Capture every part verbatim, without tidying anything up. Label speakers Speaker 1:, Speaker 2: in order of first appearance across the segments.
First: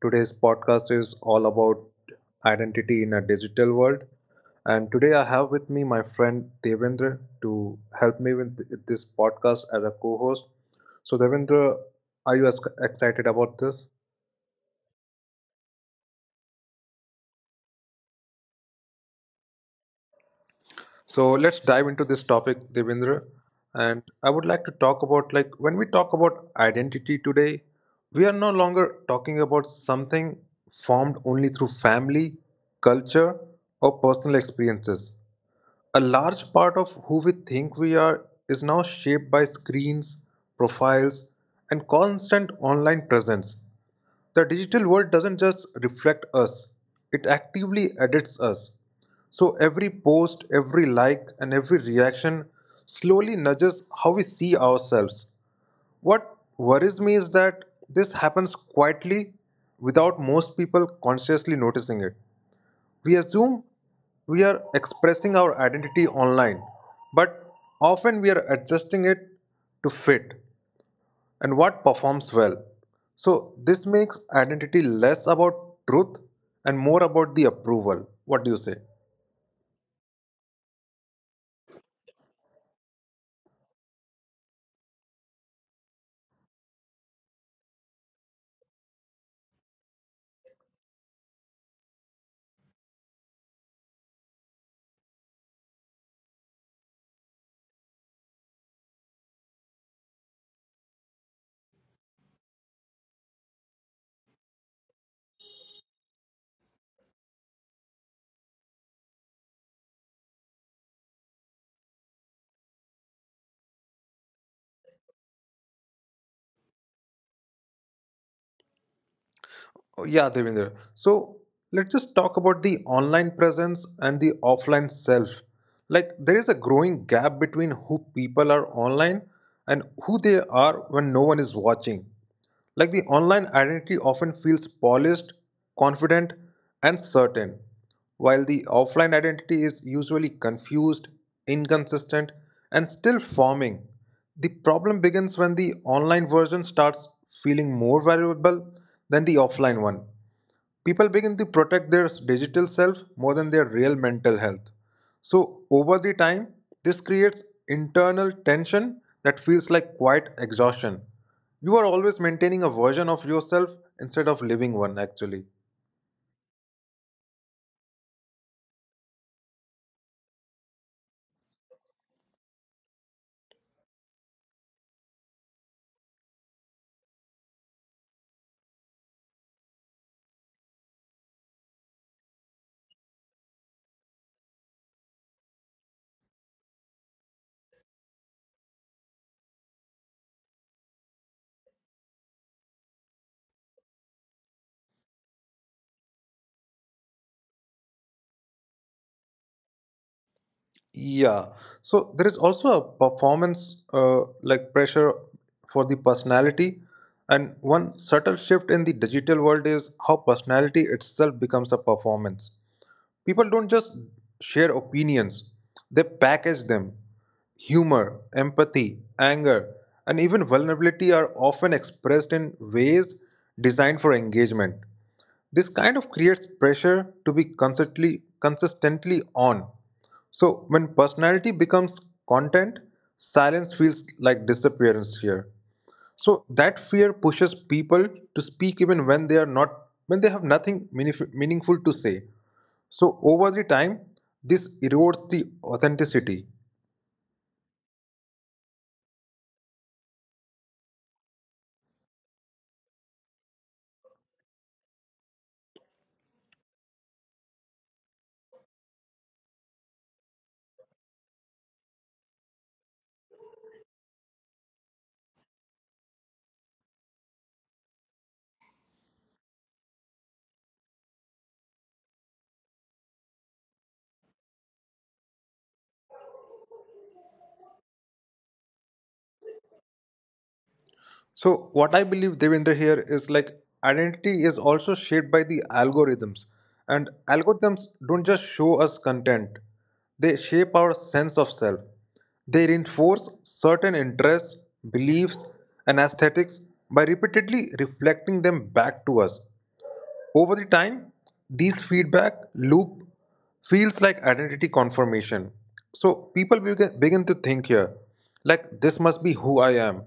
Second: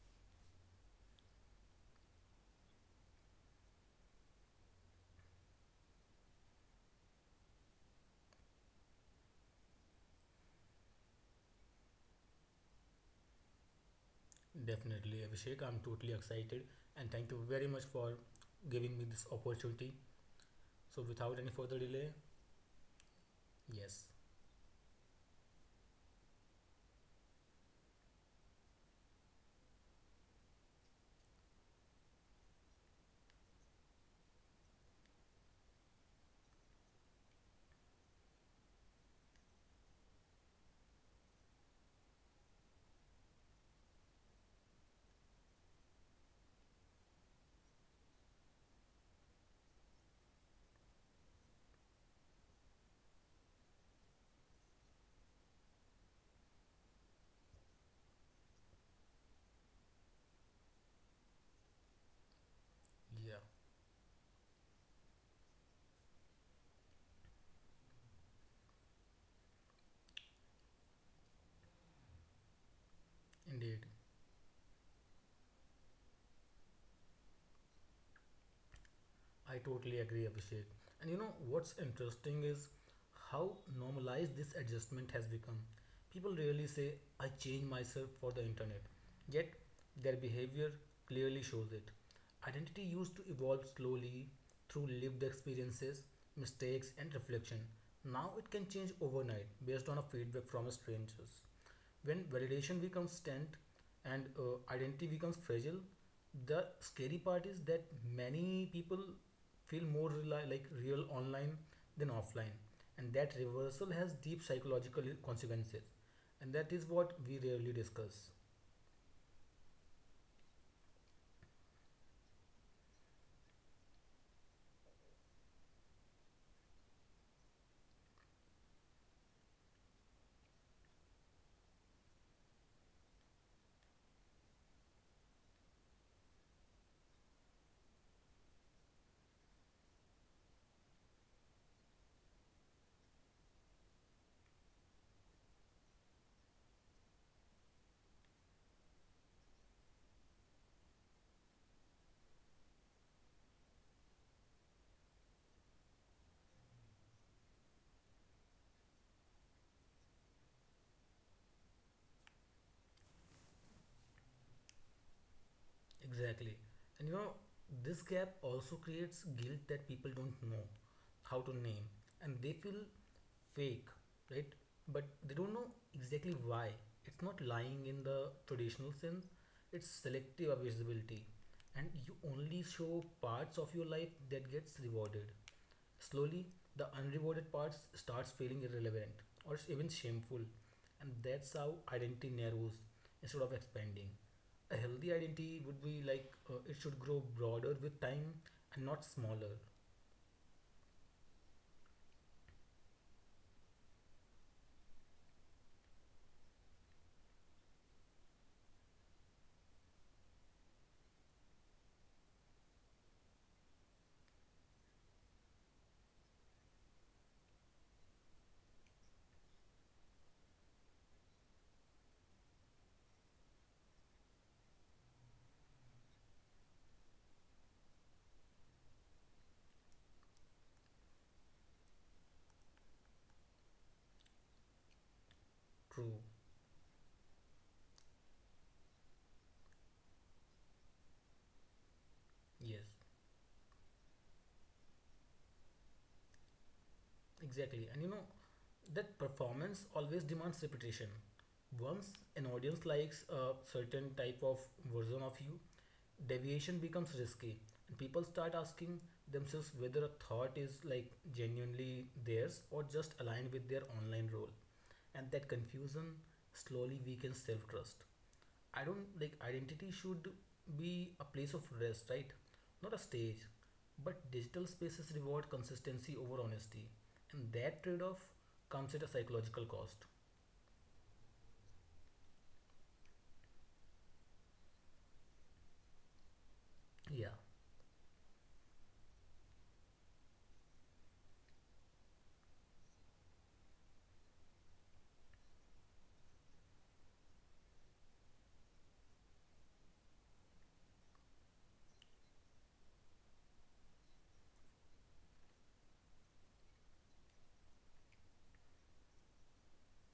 Speaker 1: today's podcast is all about identity in a digital world. And today I have with me my friend Devendra to help me with this podcast as a co host. So, Devendra, are you as excited about this?
Speaker 2: Definitely, Abhishek. I'm totally excited and thank you very much for giving me this opportunity. So,
Speaker 1: So
Speaker 2: without any
Speaker 1: let's
Speaker 2: further
Speaker 1: dive into
Speaker 2: delay,
Speaker 1: this topic, Devendra. And
Speaker 2: yes,
Speaker 1: I would like to talk about like when we talk about identity today, we are no longer talking about something formed only through family, culture, or personal experiences. A large part of who we think we are is now shaped by screens, profiles, and constant online presence. The digital world doesn't just reflect us, it actively edits us. So every post, every like, and every reaction slowly nudges how we see ourselves. What worries me is that this happens quietly without most people consciously noticing it. We
Speaker 2: yeah,
Speaker 1: assume we are expressing our identity online, but often we are adjusting it to fit and what performs well. So, this
Speaker 2: indeed.
Speaker 1: makes identity less about truth and more about the approval. What do you say?
Speaker 2: I totally agree, Abhishek. And you know what's interesting is how normalized this adjustment has become. People really say, I change myself for the internet, yet their behavior clearly shows it. Identity used to evolve slowly through lived experiences, mistakes, and reflection. Now it can change overnight based on a feedback from strangers. When validation becomes tense and uh, identity becomes fragile, the scary part is that many people feel more rely, like real online than offline, and that reversal has deep psychological consequences, and that is what we rarely discuss.
Speaker 1: Oh, yeah, Devendra. So let's just talk about the online presence and the offline self. Like there is a growing gap between who people are online and who they are when no one is watching. Like the online identity often feels polished, confident, and certain, while the offline identity is usually confused, inconsistent, and still forming. The problem begins when the online version starts feeling more valuable than the offline one. People begin to protect their digital self more than their real mental health. So, over the time, this creates internal tension that feels like quiet exhaustion. You are always maintaining a version of yourself instead of living one, actually.
Speaker 2: Exactly. And you know, this gap also creates guilt that people don't know how to name and they feel fake, right? But they don't know exactly why. It's not lying in the traditional sense, it's selective visibility. And you only show parts of your life that gets rewarded. Slowly, the unrewarded parts starts feeling irrelevant or even shameful, and that's how identity narrows instead of expanding. A healthy identity would be like uh, it should grow broader with time and not smaller.
Speaker 1: Yeah. So, there is also a performance uh, like pressure for the personality. And one subtle shift in the digital world is how personality itself becomes a performance. People don't just share opinions, they package them. Humor, empathy, anger, and even vulnerability are often expressed in ways designed for engagement. This kind of creates pressure to be consistently consistently on. So when personality becomes content, silence feels like disappearance here.
Speaker 2: True.
Speaker 1: So that fear pushes people to speak even when they are not when they have nothing meanif- meaningful to say.
Speaker 2: Yes.
Speaker 1: So over the time, this erodes the authenticity.
Speaker 2: Exactly. And you know, that performance always demands repetition. Once an audience likes a certain type of version of you, deviation becomes risky. And people start asking themselves whether a thought is like genuinely theirs or just aligned with their online role. And that confusion slowly weakens self trust. I don't like identity should be a place of rest, right? Not a stage. But digital spaces reward consistency over honesty, and that trade off comes at a psychological cost.
Speaker 1: So what I believe Devendra here is like identity is also shaped by the algorithms, and
Speaker 2: Yeah.
Speaker 1: algorithms don't just show us content; they shape our sense of self. They reinforce certain interests, beliefs, and aesthetics by repeatedly reflecting them back to us. Over the time, these feedback loop feels like identity confirmation. So people begin, begin to think here, like this must be who I am,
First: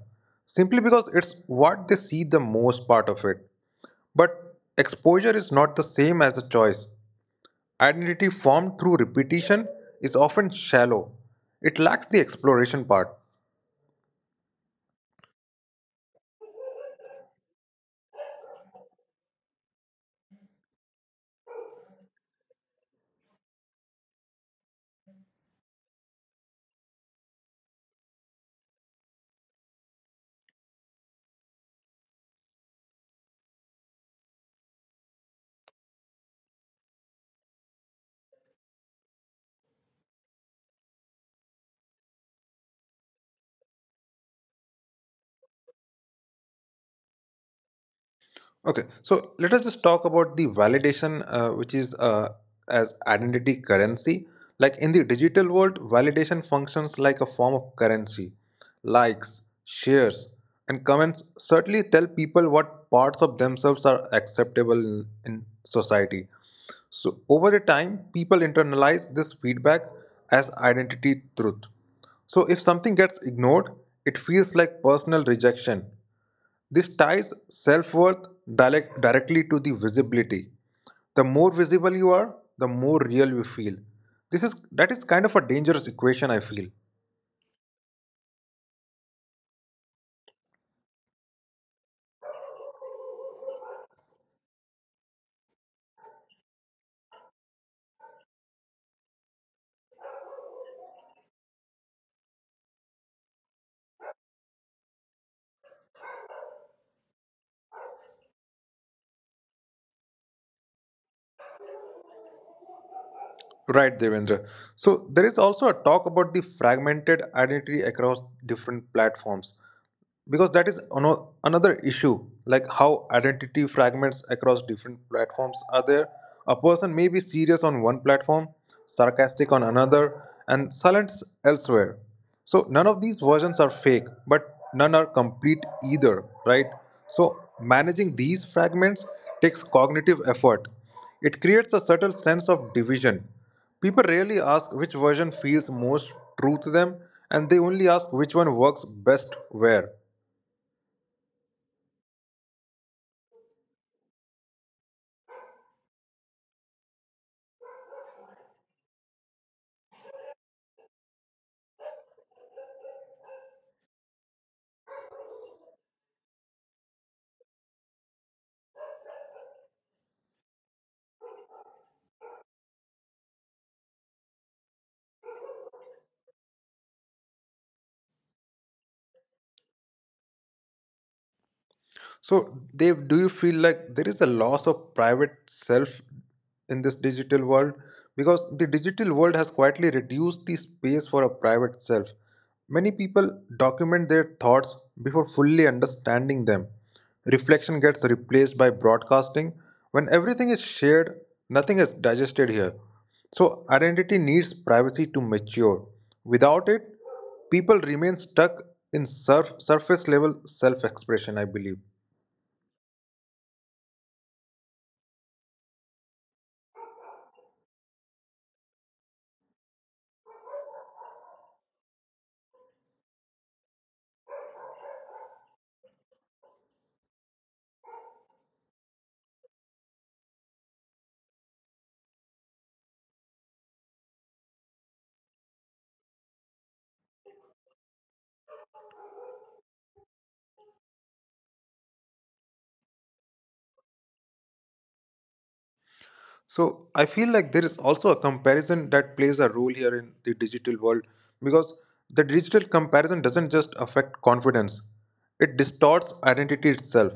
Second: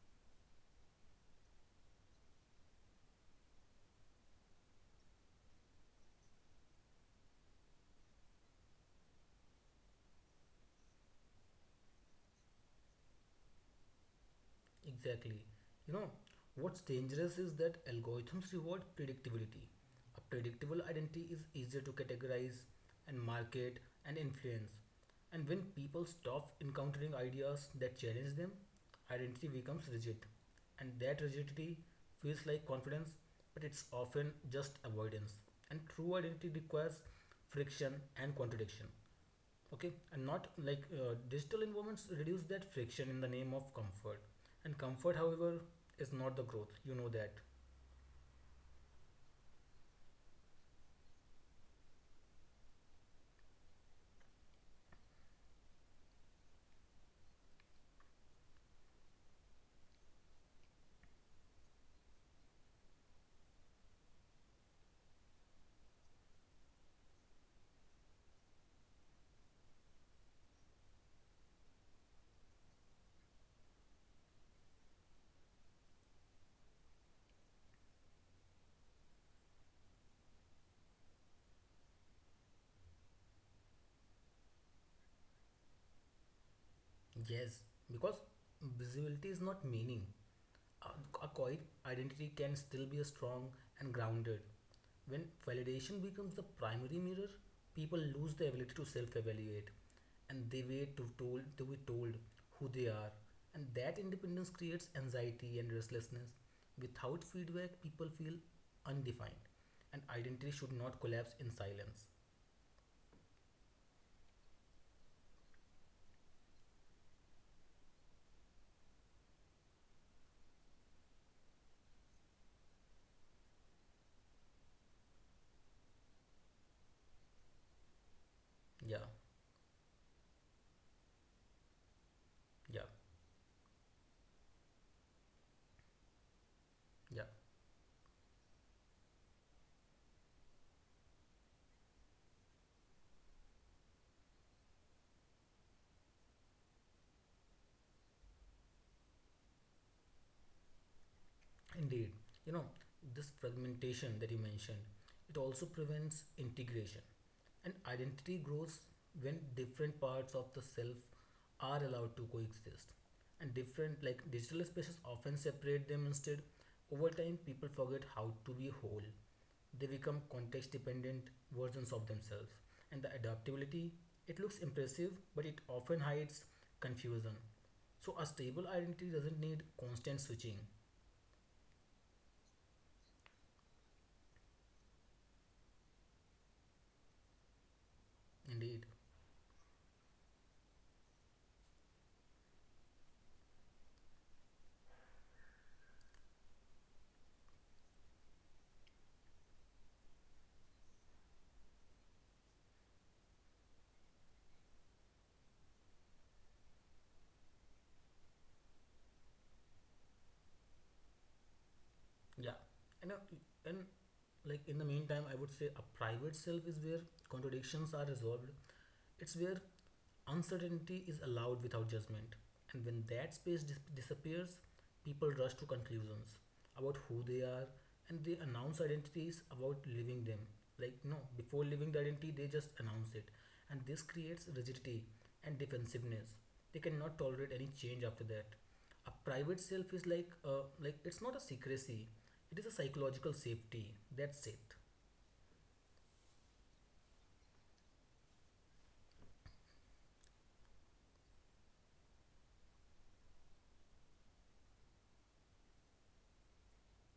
Speaker 1: simply because it's what they see the most part of it. But exposure is not the same as a choice. Identity formed through repetition is often shallow. It lacks the exploration part.
Speaker 2: Exactly. You know, what's dangerous is that algorithms reward predictability. A predictable identity is easier to categorize and market and influence. And when people stop encountering ideas that challenge them, identity becomes rigid. And that rigidity feels like confidence, but it's often just avoidance. And true identity requires friction and contradiction okay and not like uh, digital environments reduce that friction in the name of comfort and comfort however is not the growth you know that.
Speaker 1: Okay, so let us just talk about the validation, uh, which is uh, as identity currency. Like in the digital world, validation functions like a form of currency. Likes, shares, and comments certainly tell people what parts of themselves are acceptable in in society. So, over the time, people internalize this feedback as identity truth. So, if something gets ignored, it feels like personal rejection. This ties self worth direct, directly to the visibility. The more visible you are, the more real you feel. This is that is kind of a dangerous equation, I feel.
Speaker 2: Yes, because visibility is not meaning. A, a quiet identity can still be strong and grounded. When validation becomes the primary mirror, people lose the ability to self-evaluate, and they wait to told to be told who they are, and that independence creates anxiety and restlessness. Without feedback, people feel undefined, and identity should not collapse in silence.
Speaker 1: Right, Devendra. So there is also a talk about the fragmented identity across different platforms, because that is ano- another issue. Like how identity fragments across different platforms are there. A person may be serious on one platform,
Speaker 2: Yeah,
Speaker 1: sarcastic on another, and silent elsewhere. So
Speaker 2: yeah,
Speaker 1: none of these versions are fake, but none are complete either, right?
Speaker 2: yeah.
Speaker 1: So managing these fragments takes cognitive effort. It creates a subtle sense of division. People rarely ask which version feels most true to them, and they only ask which one works best where.
Speaker 2: Indeed, you know, this fragmentation that you mentioned, it also prevents integration. And identity grows when different parts of the self are allowed to coexist. And different, like digital spaces, often separate them instead. Over time, people forget how to be whole. They become context dependent versions of themselves. And the adaptability, it looks impressive, but it often hides confusion. So a stable identity doesn't need constant switching.
Speaker 1: So, they do you feel like there is a loss of private self in this digital world? Because the
Speaker 2: Indeed.
Speaker 1: digital world has quietly reduced the space for a private self. Many people document their thoughts before fully understanding them. Reflection gets replaced by broadcasting. When everything is shared, nothing is digested here. So, identity needs privacy to mature. Without it, people remain stuck in surf- surface level self expression, I believe.
Speaker 2: Yeah, and uh, and like in the meantime, I would say a private self is where contradictions are resolved. It's where uncertainty is allowed without judgment, and when that space dis- disappears, people rush to conclusions about who they are, and they announce identities about living them. Like no, before living the identity, they just announce it, and this creates rigidity and defensiveness. They cannot tolerate any change after that. A private self is like uh, like it's not a secrecy, it is a psychological safety, that's it.
Speaker 1: So I feel like there is also a comparison that plays a role here in the digital world, because the digital comparison doesn't just affect confidence, it distorts identity itself.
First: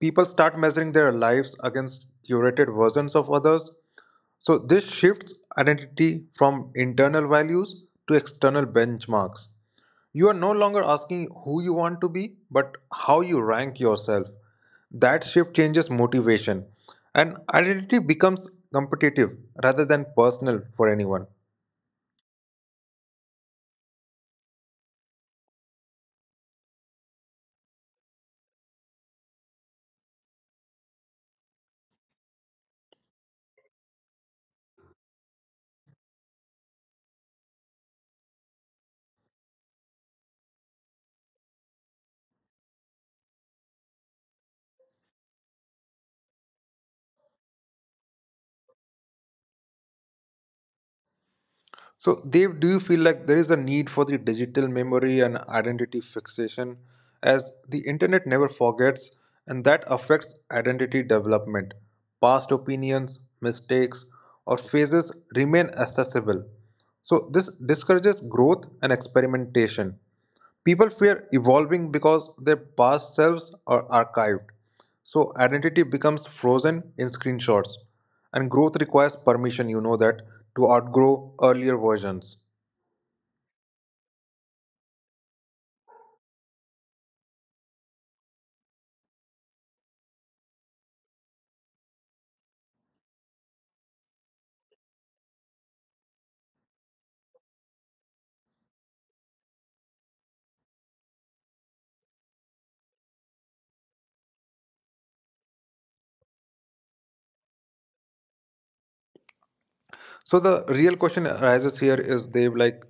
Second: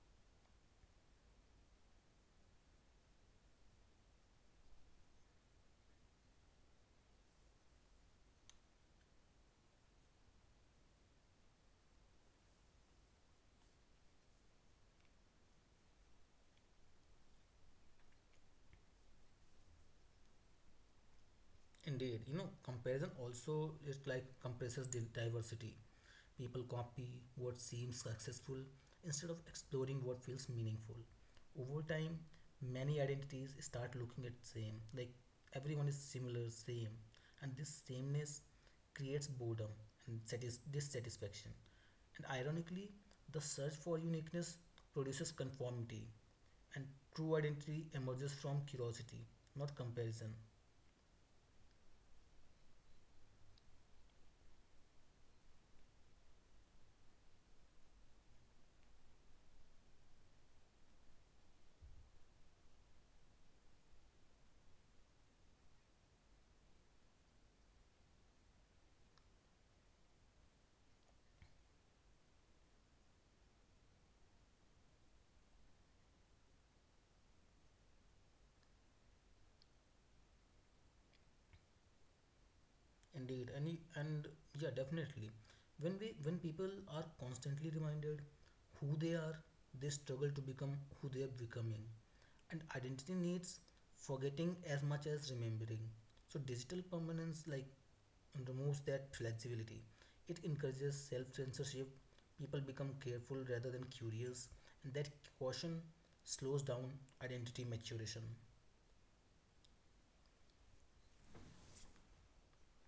Speaker 1: People start measuring their lives against curated versions of others. So this shifts identity from internal values to external benchmarks. You are no longer asking who you want to be, but how you rank yourself. That shift changes motivation, and identity becomes competitive rather than personal for anyone.
Speaker 2: Indeed, you know, comparison also it like compresses di- diversity. People copy what seems successful instead of exploring what feels meaningful. Over time, many identities start looking at same, like everyone is similar, same, and this sameness creates boredom and satis- dissatisfaction. And ironically, the search for uniqueness produces conformity, and true identity emerges from curiosity, not comparison.
Speaker 1: So, Dev, do you feel like there is a need for the digital memory and identity fixation, as the internet never forgets and that affects identity development? Past opinions, mistakes, or phases remain accessible. So, this discourages growth and experimentation. People fear evolving because their past selves are archived. So identity becomes frozen in screenshots, and growth requires permission, you know that, to outgrow earlier versions.
Speaker 2: Indeed, and y- and yeah, definitely. When we when people are constantly reminded who they are, they struggle to become who they are becoming. And identity needs forgetting as much as remembering. So digital permanence like removes that flexibility. It encourages self-censorship. People become careful rather than curious, and that caution slows down identity maturation.
Speaker 1: So the real question arises here is Dev like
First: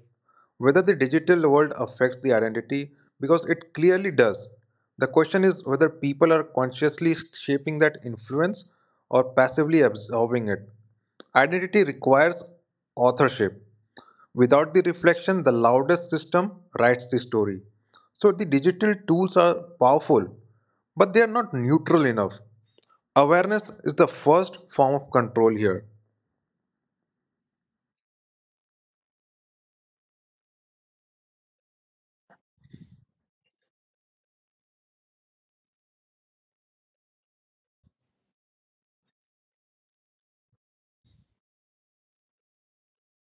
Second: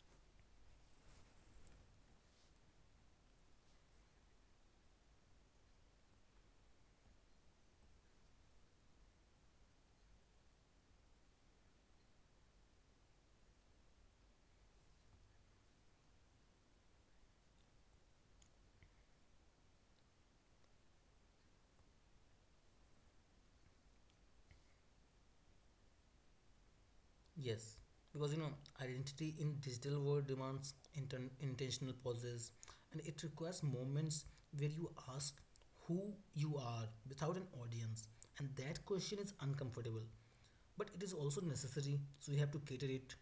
Speaker 1: whether the digital world affects the identity, because it clearly does. The question is whether people are consciously shaping that influence or passively absorbing it. Identity requires authorship. Without the reflection, the loudest system writes the story. So the digital tools are powerful, but they are not neutral enough. Awareness is the first form of control here.
Speaker 2: Yes, because you know, identity in digital world demands inten- intentional pauses, and it requires moments where you ask who you are without an audience, and that question is uncomfortable, but it is also necessary, so you have to cater it,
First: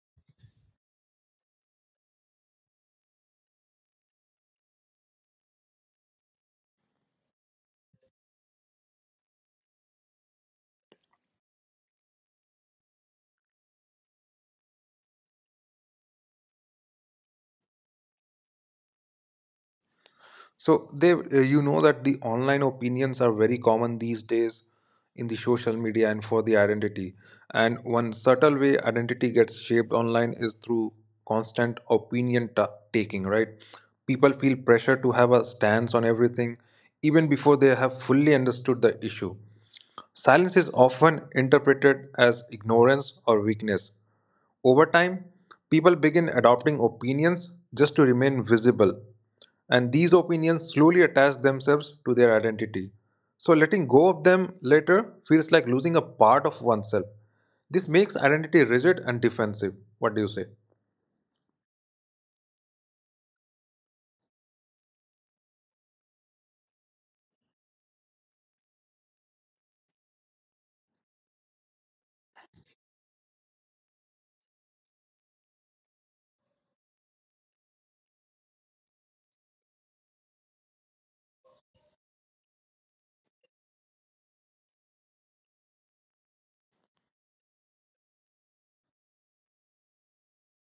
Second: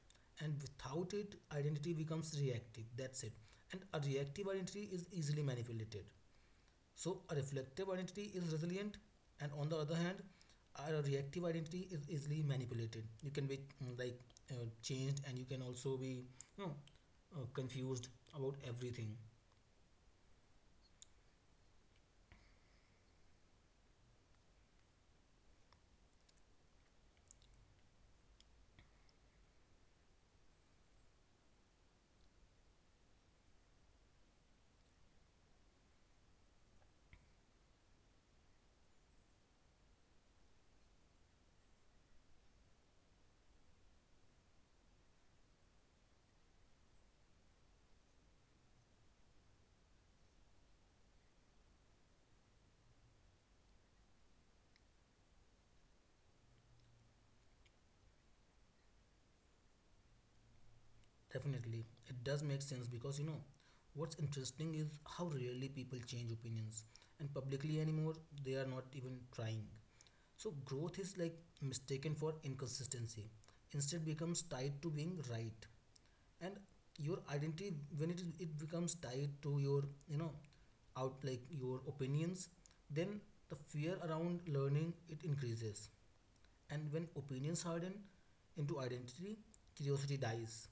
Speaker 2: and without it, identity becomes reactive. That's it, and a reactive identity is easily manipulated. So, a reflective identity is resilient, and on the other hand, a reactive identity is easily manipulated. You can be mm, like uh, changed, and you can also be you know, uh, confused about everything.
Speaker 1: So they, uh, you know that the online opinions are very common these days in the social media and for the identity. And one subtle way identity gets shaped online is through constant opinion ta- taking, right? People feel pressure to have a stance on everything even before they have fully understood the issue. Silence is often interpreted as ignorance or weakness. Over time, people begin adopting opinions just to remain visible, and these opinions slowly attach themselves to their identity. So, letting go of them later feels like losing a part of oneself. This makes identity rigid and defensive. What do you say?
Speaker 2: Definitely, it does make sense because you know what's interesting is how rarely people change opinions and publicly anymore they are not even trying. So growth is like mistaken for inconsistency. Instead becomes tied to being right. And your identity when it is it becomes tied to your you know out like your opinions, then the fear around learning it increases. And when opinions harden into identity, curiosity dies.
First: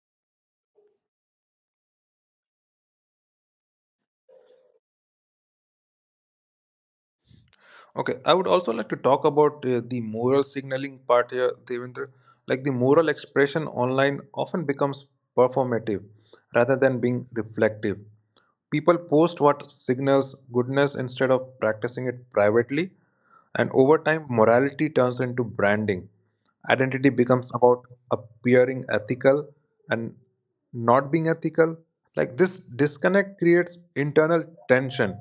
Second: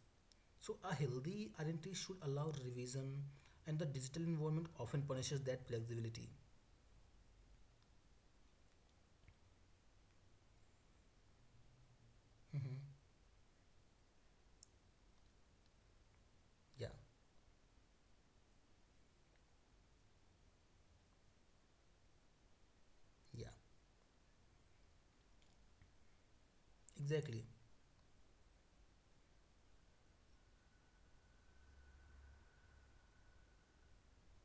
Speaker 2: So a healthy identity should allow revision, and the digital environment often punishes that flexibility.
Speaker 1: Okay, I would also like to talk about uh, the moral signaling part here, Devendra. Like the
Speaker 2: Hmm.
Speaker 1: moral expression online often becomes performative rather than
Speaker 2: Yeah,
Speaker 1: being reflective. People post what signals goodness instead of practicing it privately. And
Speaker 2: yeah,
Speaker 1: over time, morality turns into branding. Identity becomes about
Speaker 2: exactly.
Speaker 1: appearing ethical and not being ethical. Like this disconnect creates internal tension.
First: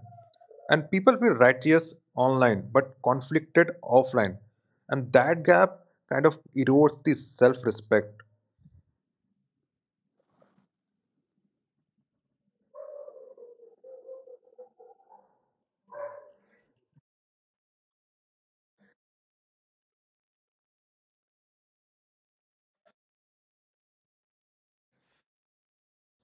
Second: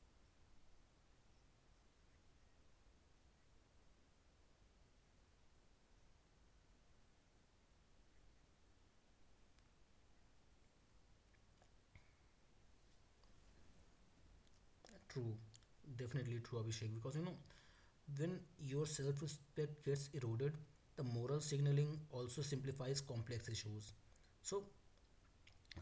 Speaker 1: And people feel righteous online but conflicted offline. And that gap kind of erodes the self respect.
Speaker 2: True, definitely true, Abhishek. Because you know, when your self-respect gets eroded, the moral signaling also simplifies complex issues. So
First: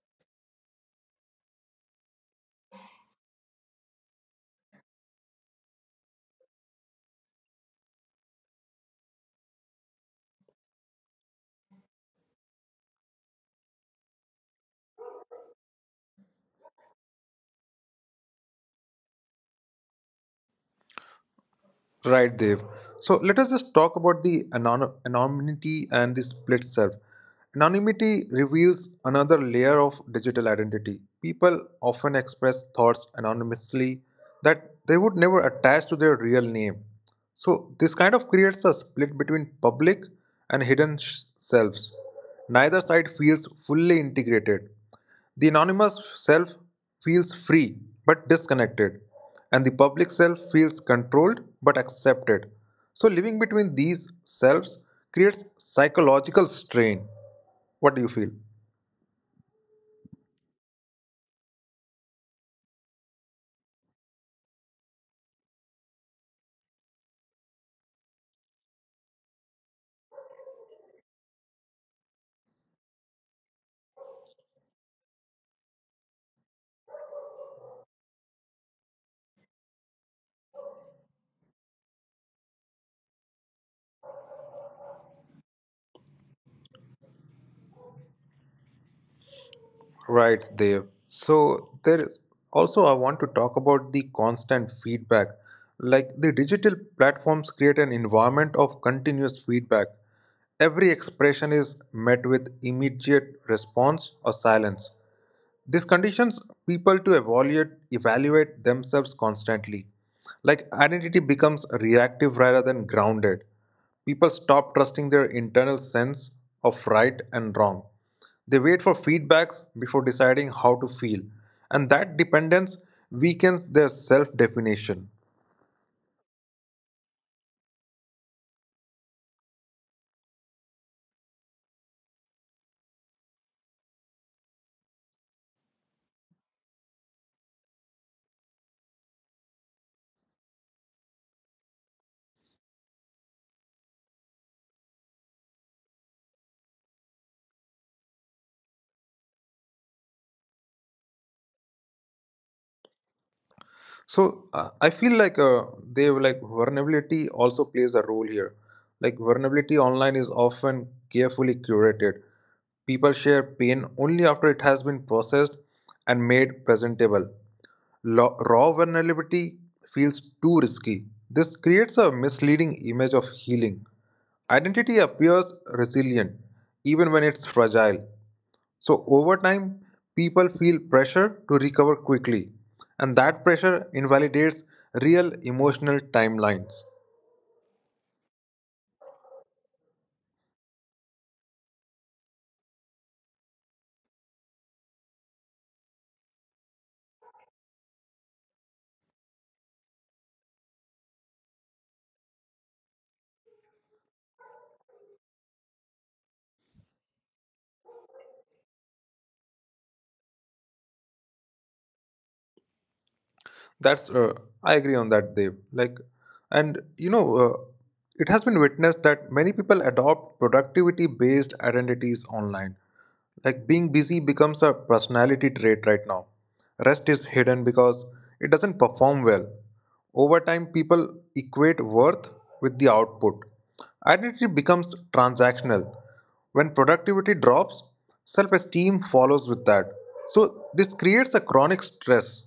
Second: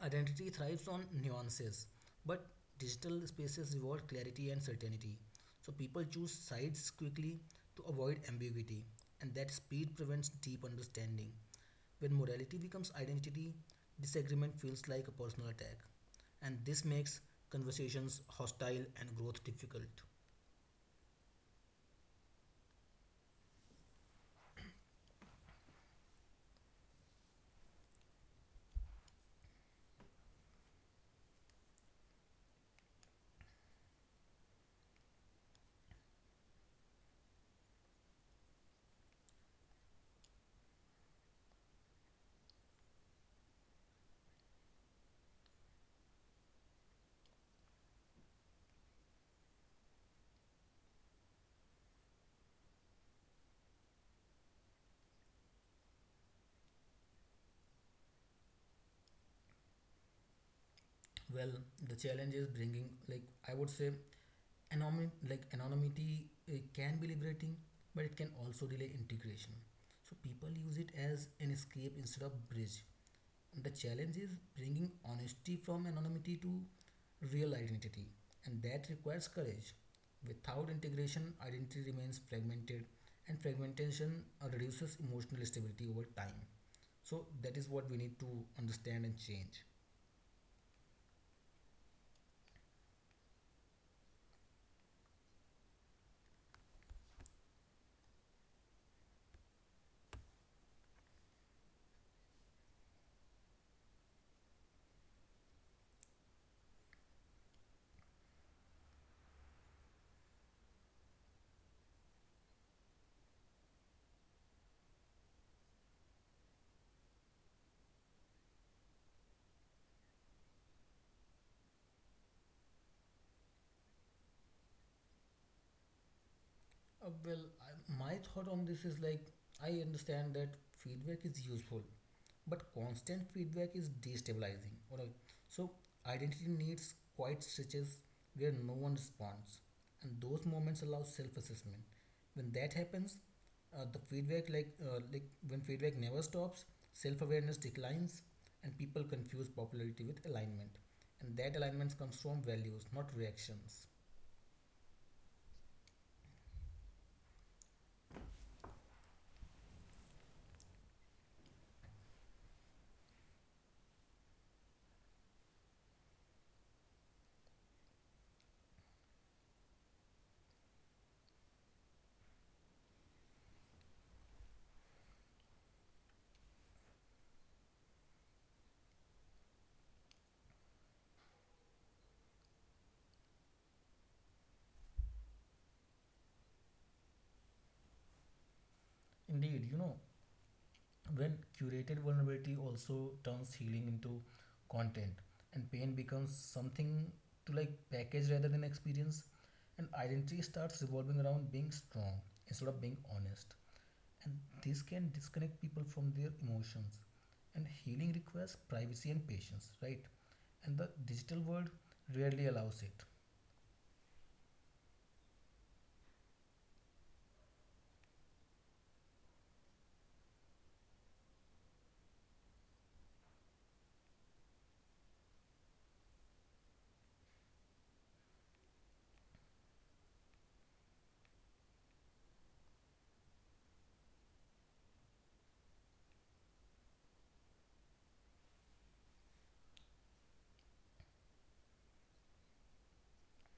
Speaker 2: identity thrives on nuances, but digital spaces reward clarity and certainty. So people choose sides quickly to avoid ambiguity, and that speed prevents deep understanding. When morality becomes identity, disagreement feels like a personal attack, and this makes conversations hostile and growth difficult.
Speaker 1: Right, Dev. So let us just talk about the anon- anonymity and the split self. Anonymity reveals another layer of digital identity. People often express thoughts anonymously that they would never attach to their real name. So this kind of creates a split between public and hidden sh- selves. Neither side feels fully integrated. The anonymous self feels free but disconnected, and the public self feels controlled but accepted. So, living between these selves creates psychological strain. What do you feel?
Speaker 2: Well, the challenge is bringing like I would say anonymity like anonymity uh, can be liberating but it can also delay integration, so people use it as an escape instead of bridge. And the challenge is bringing honesty from anonymity to real identity, and that requires courage. Without integration identity remains fragmented, and fragmentation uh, reduces emotional stability over time, so that is what we need to understand and change.
Speaker 1: Right, Dev. So, there is also I want to talk about the constant feedback. Like the digital platforms create an environment of continuous feedback. Every expression is met with immediate response or silence. This conditions people to evaluate evaluate themselves constantly. Like identity becomes reactive rather than grounded. People stop trusting their internal sense of right and wrong. They wait for feedbacks before deciding how to feel, and that dependence weakens their self definition.
Speaker 2: Uh, well, I, my thought on this is like I understand that feedback is useful, but constant feedback is destabilizing. All right. So identity needs quiet stretches where no one responds, and those moments allow self-assessment. When that happens, uh, the feedback like uh, like when feedback never stops, self-awareness declines, and people confuse popularity with alignment, and that alignment comes from values, not reactions.
Speaker 1: So uh, I feel like uh, they have, like vulnerability also plays a role here. Like vulnerability online is often carefully curated. People share pain only after it has been processed and made presentable. Lo- raw vulnerability feels too risky. This creates a misleading image of healing. Identity appears resilient even when it's fragile. So, over time, people feel pressure to recover quickly, and that pressure invalidates real emotional timelines.
Speaker 2: Indeed, you know, when curated vulnerability also turns healing into content and pain becomes something to like package rather than experience and identity starts revolving around being strong instead of being honest, and this can disconnect people from their emotions, and healing requires privacy and patience, right? And the digital world rarely allows it.
Speaker 1: That's uh, I agree on that, Dev. Like, and you know, uh, it has been witnessed that many people adopt productivity-based identities online. Like being busy becomes a personality trait right now. Rest is hidden because it doesn't perform well. Over time, people equate worth with the output. Identity becomes transactional. When productivity drops, self esteem follows with that. So, this creates a chronic stress.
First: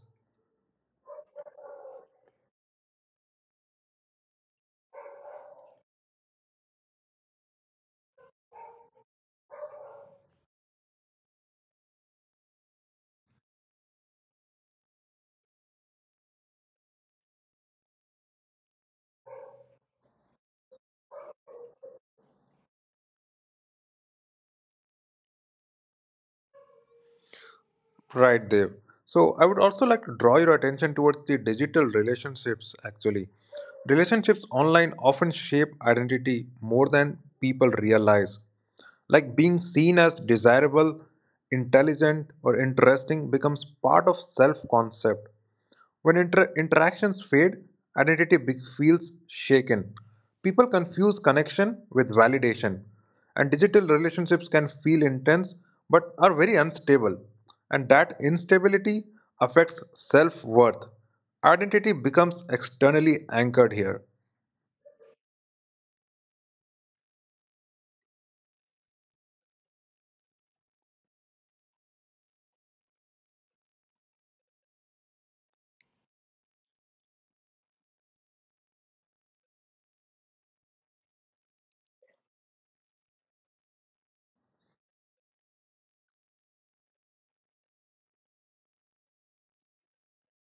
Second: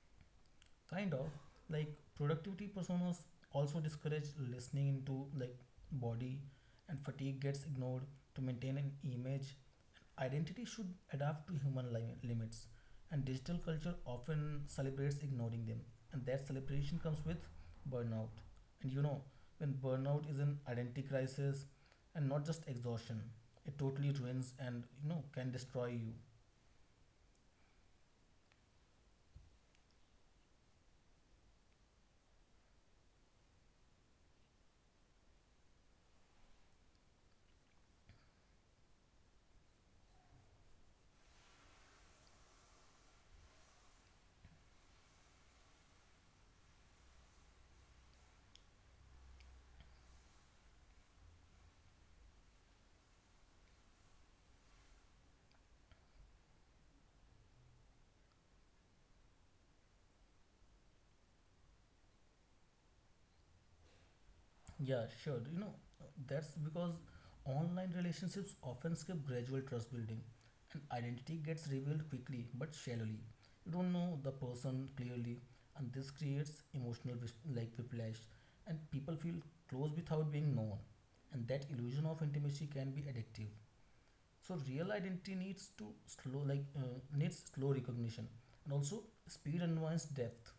Speaker 2: Kind of, like productivity personas also discourage listening into like body, and fatigue gets ignored to maintain an image. Identity should adapt to human li- limits, and digital culture often celebrates ignoring them, and that celebration comes with burnout, and you know when burnout is an identity crisis and not just exhaustion, it totally ruins and you know can destroy you.
Speaker 1: Right, Dev. So I would also like to draw your attention towards the digital relationships actually. Relationships online often shape identity more than people realize. Like being seen as desirable, intelligent, or interesting becomes part of self concept. When inter- interactions fade, identity be- feels shaken. People confuse connection with validation, and digital relationships can feel intense but are very unstable. And that instability affects self worth. Identity becomes externally anchored here.
Speaker 2: Yeah, sure. You know, that's because online relationships often skip gradual trust building, and identity gets revealed quickly but shallowly. You don't know the person clearly, and this creates emotional whis- like whiplash, and people feel close without being known, and that illusion of intimacy can be addictive, so real identity needs to slow like uh, needs slow recognition, and also speed unwinds depth,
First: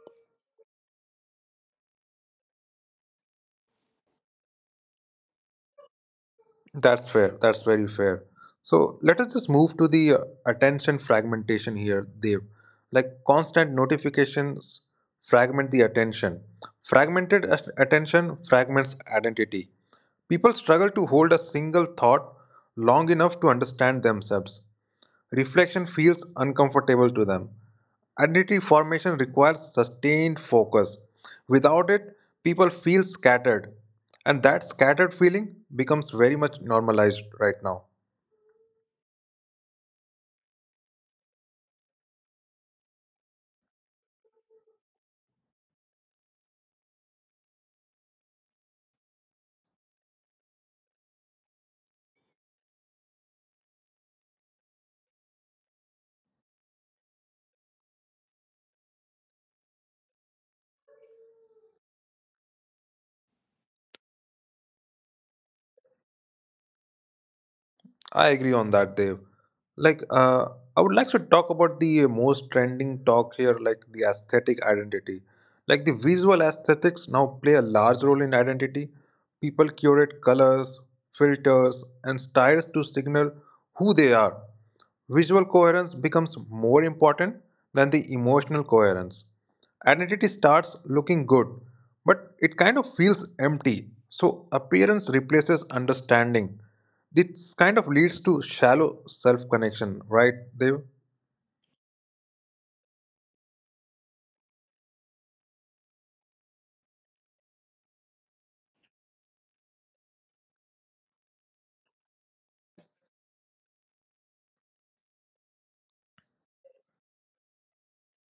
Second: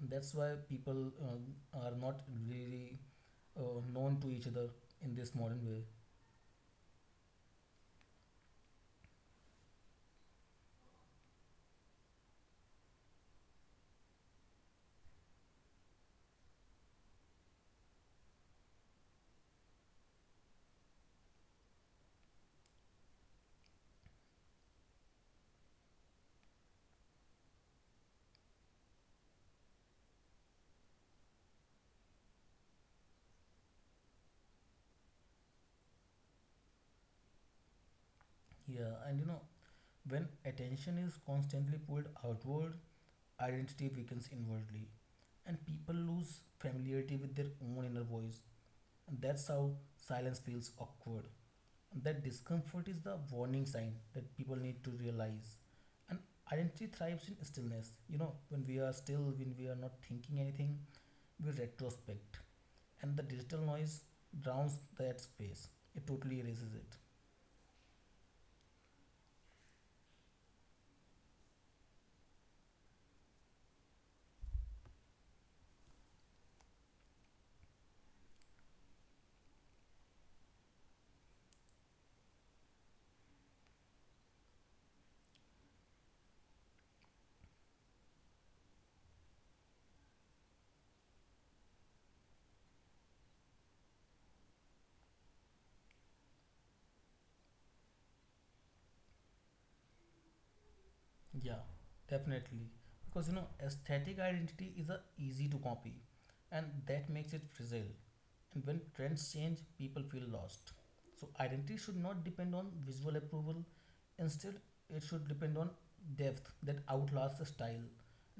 Speaker 2: and that's why people um, are not really uh, known to each other in this modern way.
Speaker 1: That's fair. That's very fair. So let us just move to the uh, attention fragmentation here, Dev. Like constant notifications fragment the attention. Fragmented as- attention fragments identity. People struggle to hold a single thought long enough to understand themselves. Reflection feels uncomfortable to them. Identity formation requires sustained focus. Without it, people feel scattered. And that scattered feeling becomes very much normalized right now.
Speaker 2: Yeah, and you know when attention is constantly pulled outward, identity weakens inwardly, and people lose familiarity with their own inner voice, and that's how silence feels awkward. That discomfort is the warning sign that people need to realize. And identity thrives in stillness. You know, when we are still, when we are not thinking anything, we retrospect. And the digital noise drowns that space, it totally erases it.
Speaker 1: I agree on that, Dev. Like, uh, I would like to talk about the most trending talk here, like the aesthetic identity. Like, the visual aesthetics now play a large role in identity. People curate colors, filters, and styles to signal who they are. Visual coherence becomes more important than the emotional coherence. Identity starts looking good, but it kind of feels empty. So, appearance replaces understanding. This kind of leads to shallow self connection, right, Dev?
Speaker 2: Yeah, definitely. Because you know, aesthetic identity is a easy to copy, and that makes it fragile. And when trends change, people feel lost. So identity should not depend on visual approval. Instead, it should depend on depth that outlasts the style.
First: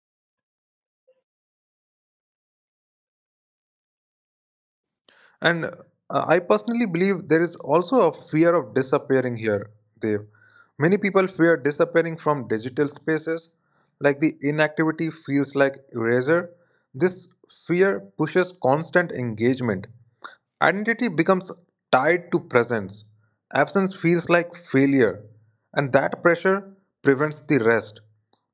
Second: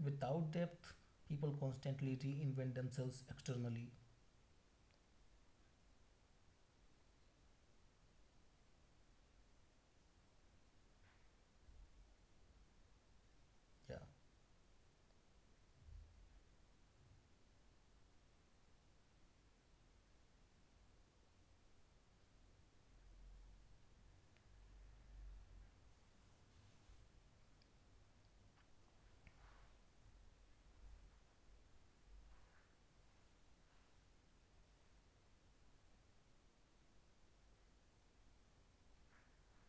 Speaker 2: Without depth, people constantly reinvent themselves externally.
Speaker 1: And uh, I personally believe there is also a fear of disappearing here, Dev. Many people fear disappearing from digital spaces,
Speaker 2: Yeah,
Speaker 1: like the inactivity feels like erasure. This fear pushes constant engagement. Identity becomes tied to presence. Absence feels like failure, and that pressure prevents the rest.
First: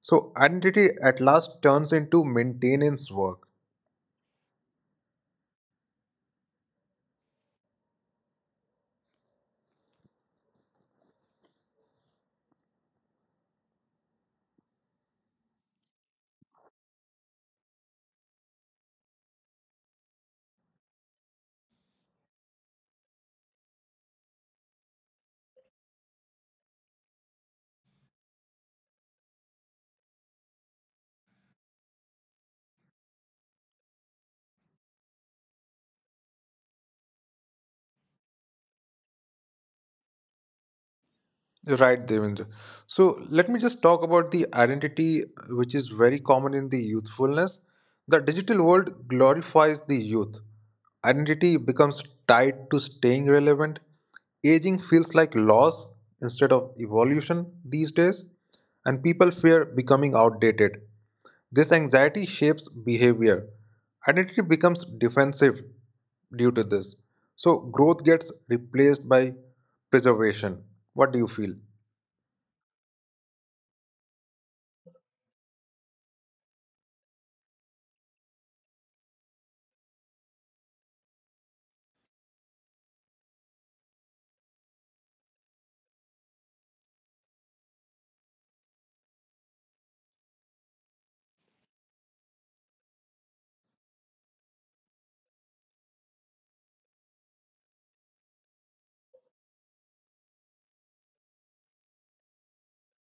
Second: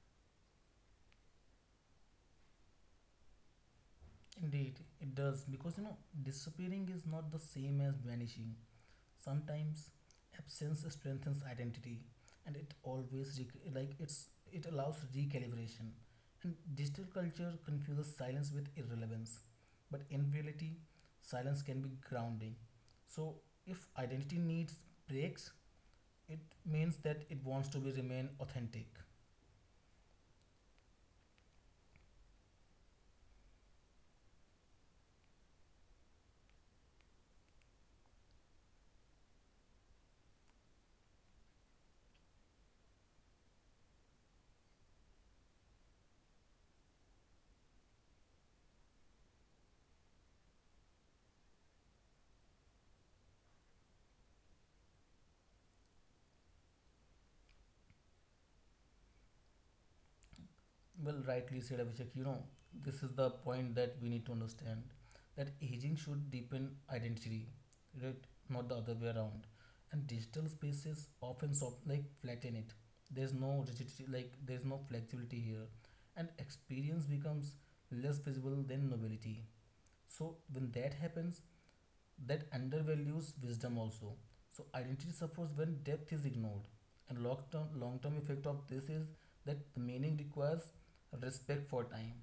Speaker 1: So, identity at last turns into maintenance work.
Speaker 2: indeed, it does because you know disappearing is not the same as vanishing. Sometimes absence strengthens identity, and it always rec- like it's it allows recalibration. And digital culture confuses silence with irrelevance, but in reality, silence can be grounding. So if identity needs breaks, it means that it wants to be remain authentic.
Speaker 1: Right, Devendra. So let me just talk about the identity which is very common in the youthfulness. The digital world glorifies the youth. Identity becomes tied to staying relevant. Aging feels like loss instead of evolution these days, and people fear becoming outdated. This anxiety shapes behavior. Identity becomes defensive due to this. So growth
Speaker 2: Well,
Speaker 1: gets
Speaker 2: rightly said,
Speaker 1: replaced
Speaker 2: Abhishek. You
Speaker 1: by
Speaker 2: know, this is the
Speaker 1: preservation.
Speaker 2: point
Speaker 1: What do
Speaker 2: that
Speaker 1: you
Speaker 2: we
Speaker 1: feel?
Speaker 2: need to understand that aging should deepen identity, right? Not the other way around. And digital spaces often sort like flatten it. There's no rigidity, like there's no flexibility here, and experience becomes less visible than novelty. So when that happens, that undervalues wisdom also. So identity suffers when depth is ignored. And long term long term effect of this is that the meaning requires respect for time.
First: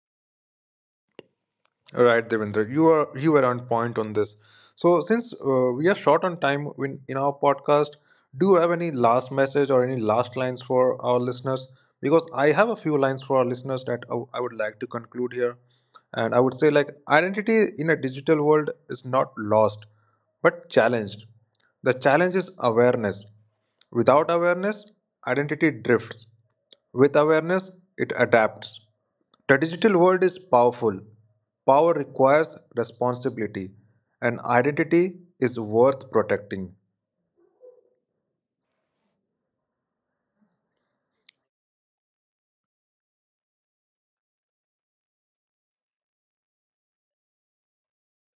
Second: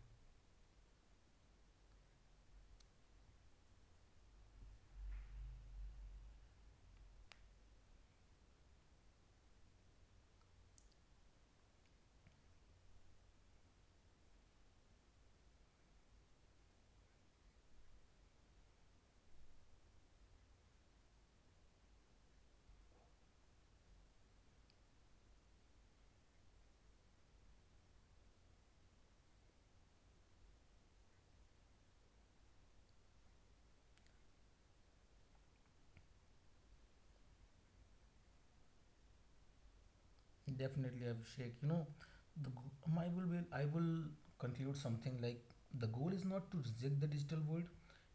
Speaker 1: Right, Devendra, you are you were on point on this. So, since uh, we are short on time in, in our podcast, do you have any last message or any last lines for our listeners? Because I have a few lines for our listeners that I I would like to conclude here, and I would say like identity in a digital world is not lost, but challenged. The challenge is awareness. Without awareness, identity drifts. With awareness, it adapts. The digital world is powerful. Power requires responsibility, and identity is worth protecting.
Speaker 2: Definitely, Abhishek. You know, the go- my will be, I will conclude something like the goal is not to reject the digital world,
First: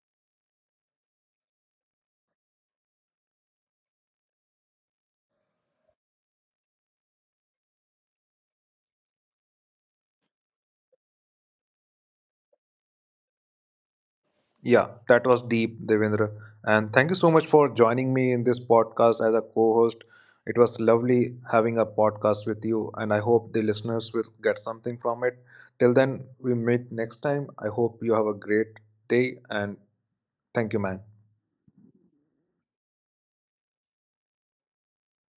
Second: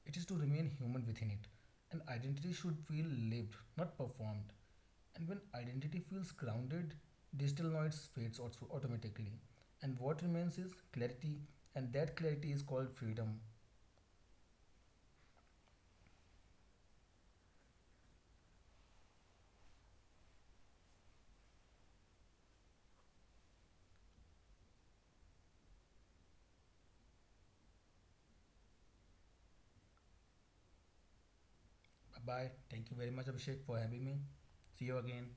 Speaker 2: it is to remain human within it. And identity should feel lived, not performed. And when identity feels grounded, digital noise fades also automatically. And what remains is clarity, and that clarity is called freedom.
Speaker 1: Yeah, that was deep, Devendra. And thank you so much for joining me in this podcast as a co host. It was lovely having a podcast with you, and I hope the listeners will get something from it. Till then, we meet next time. I hope you have a great day, and thank you, man.
Speaker 2: Bye bye. Thank you very much, Abhishek, for having me. See you again.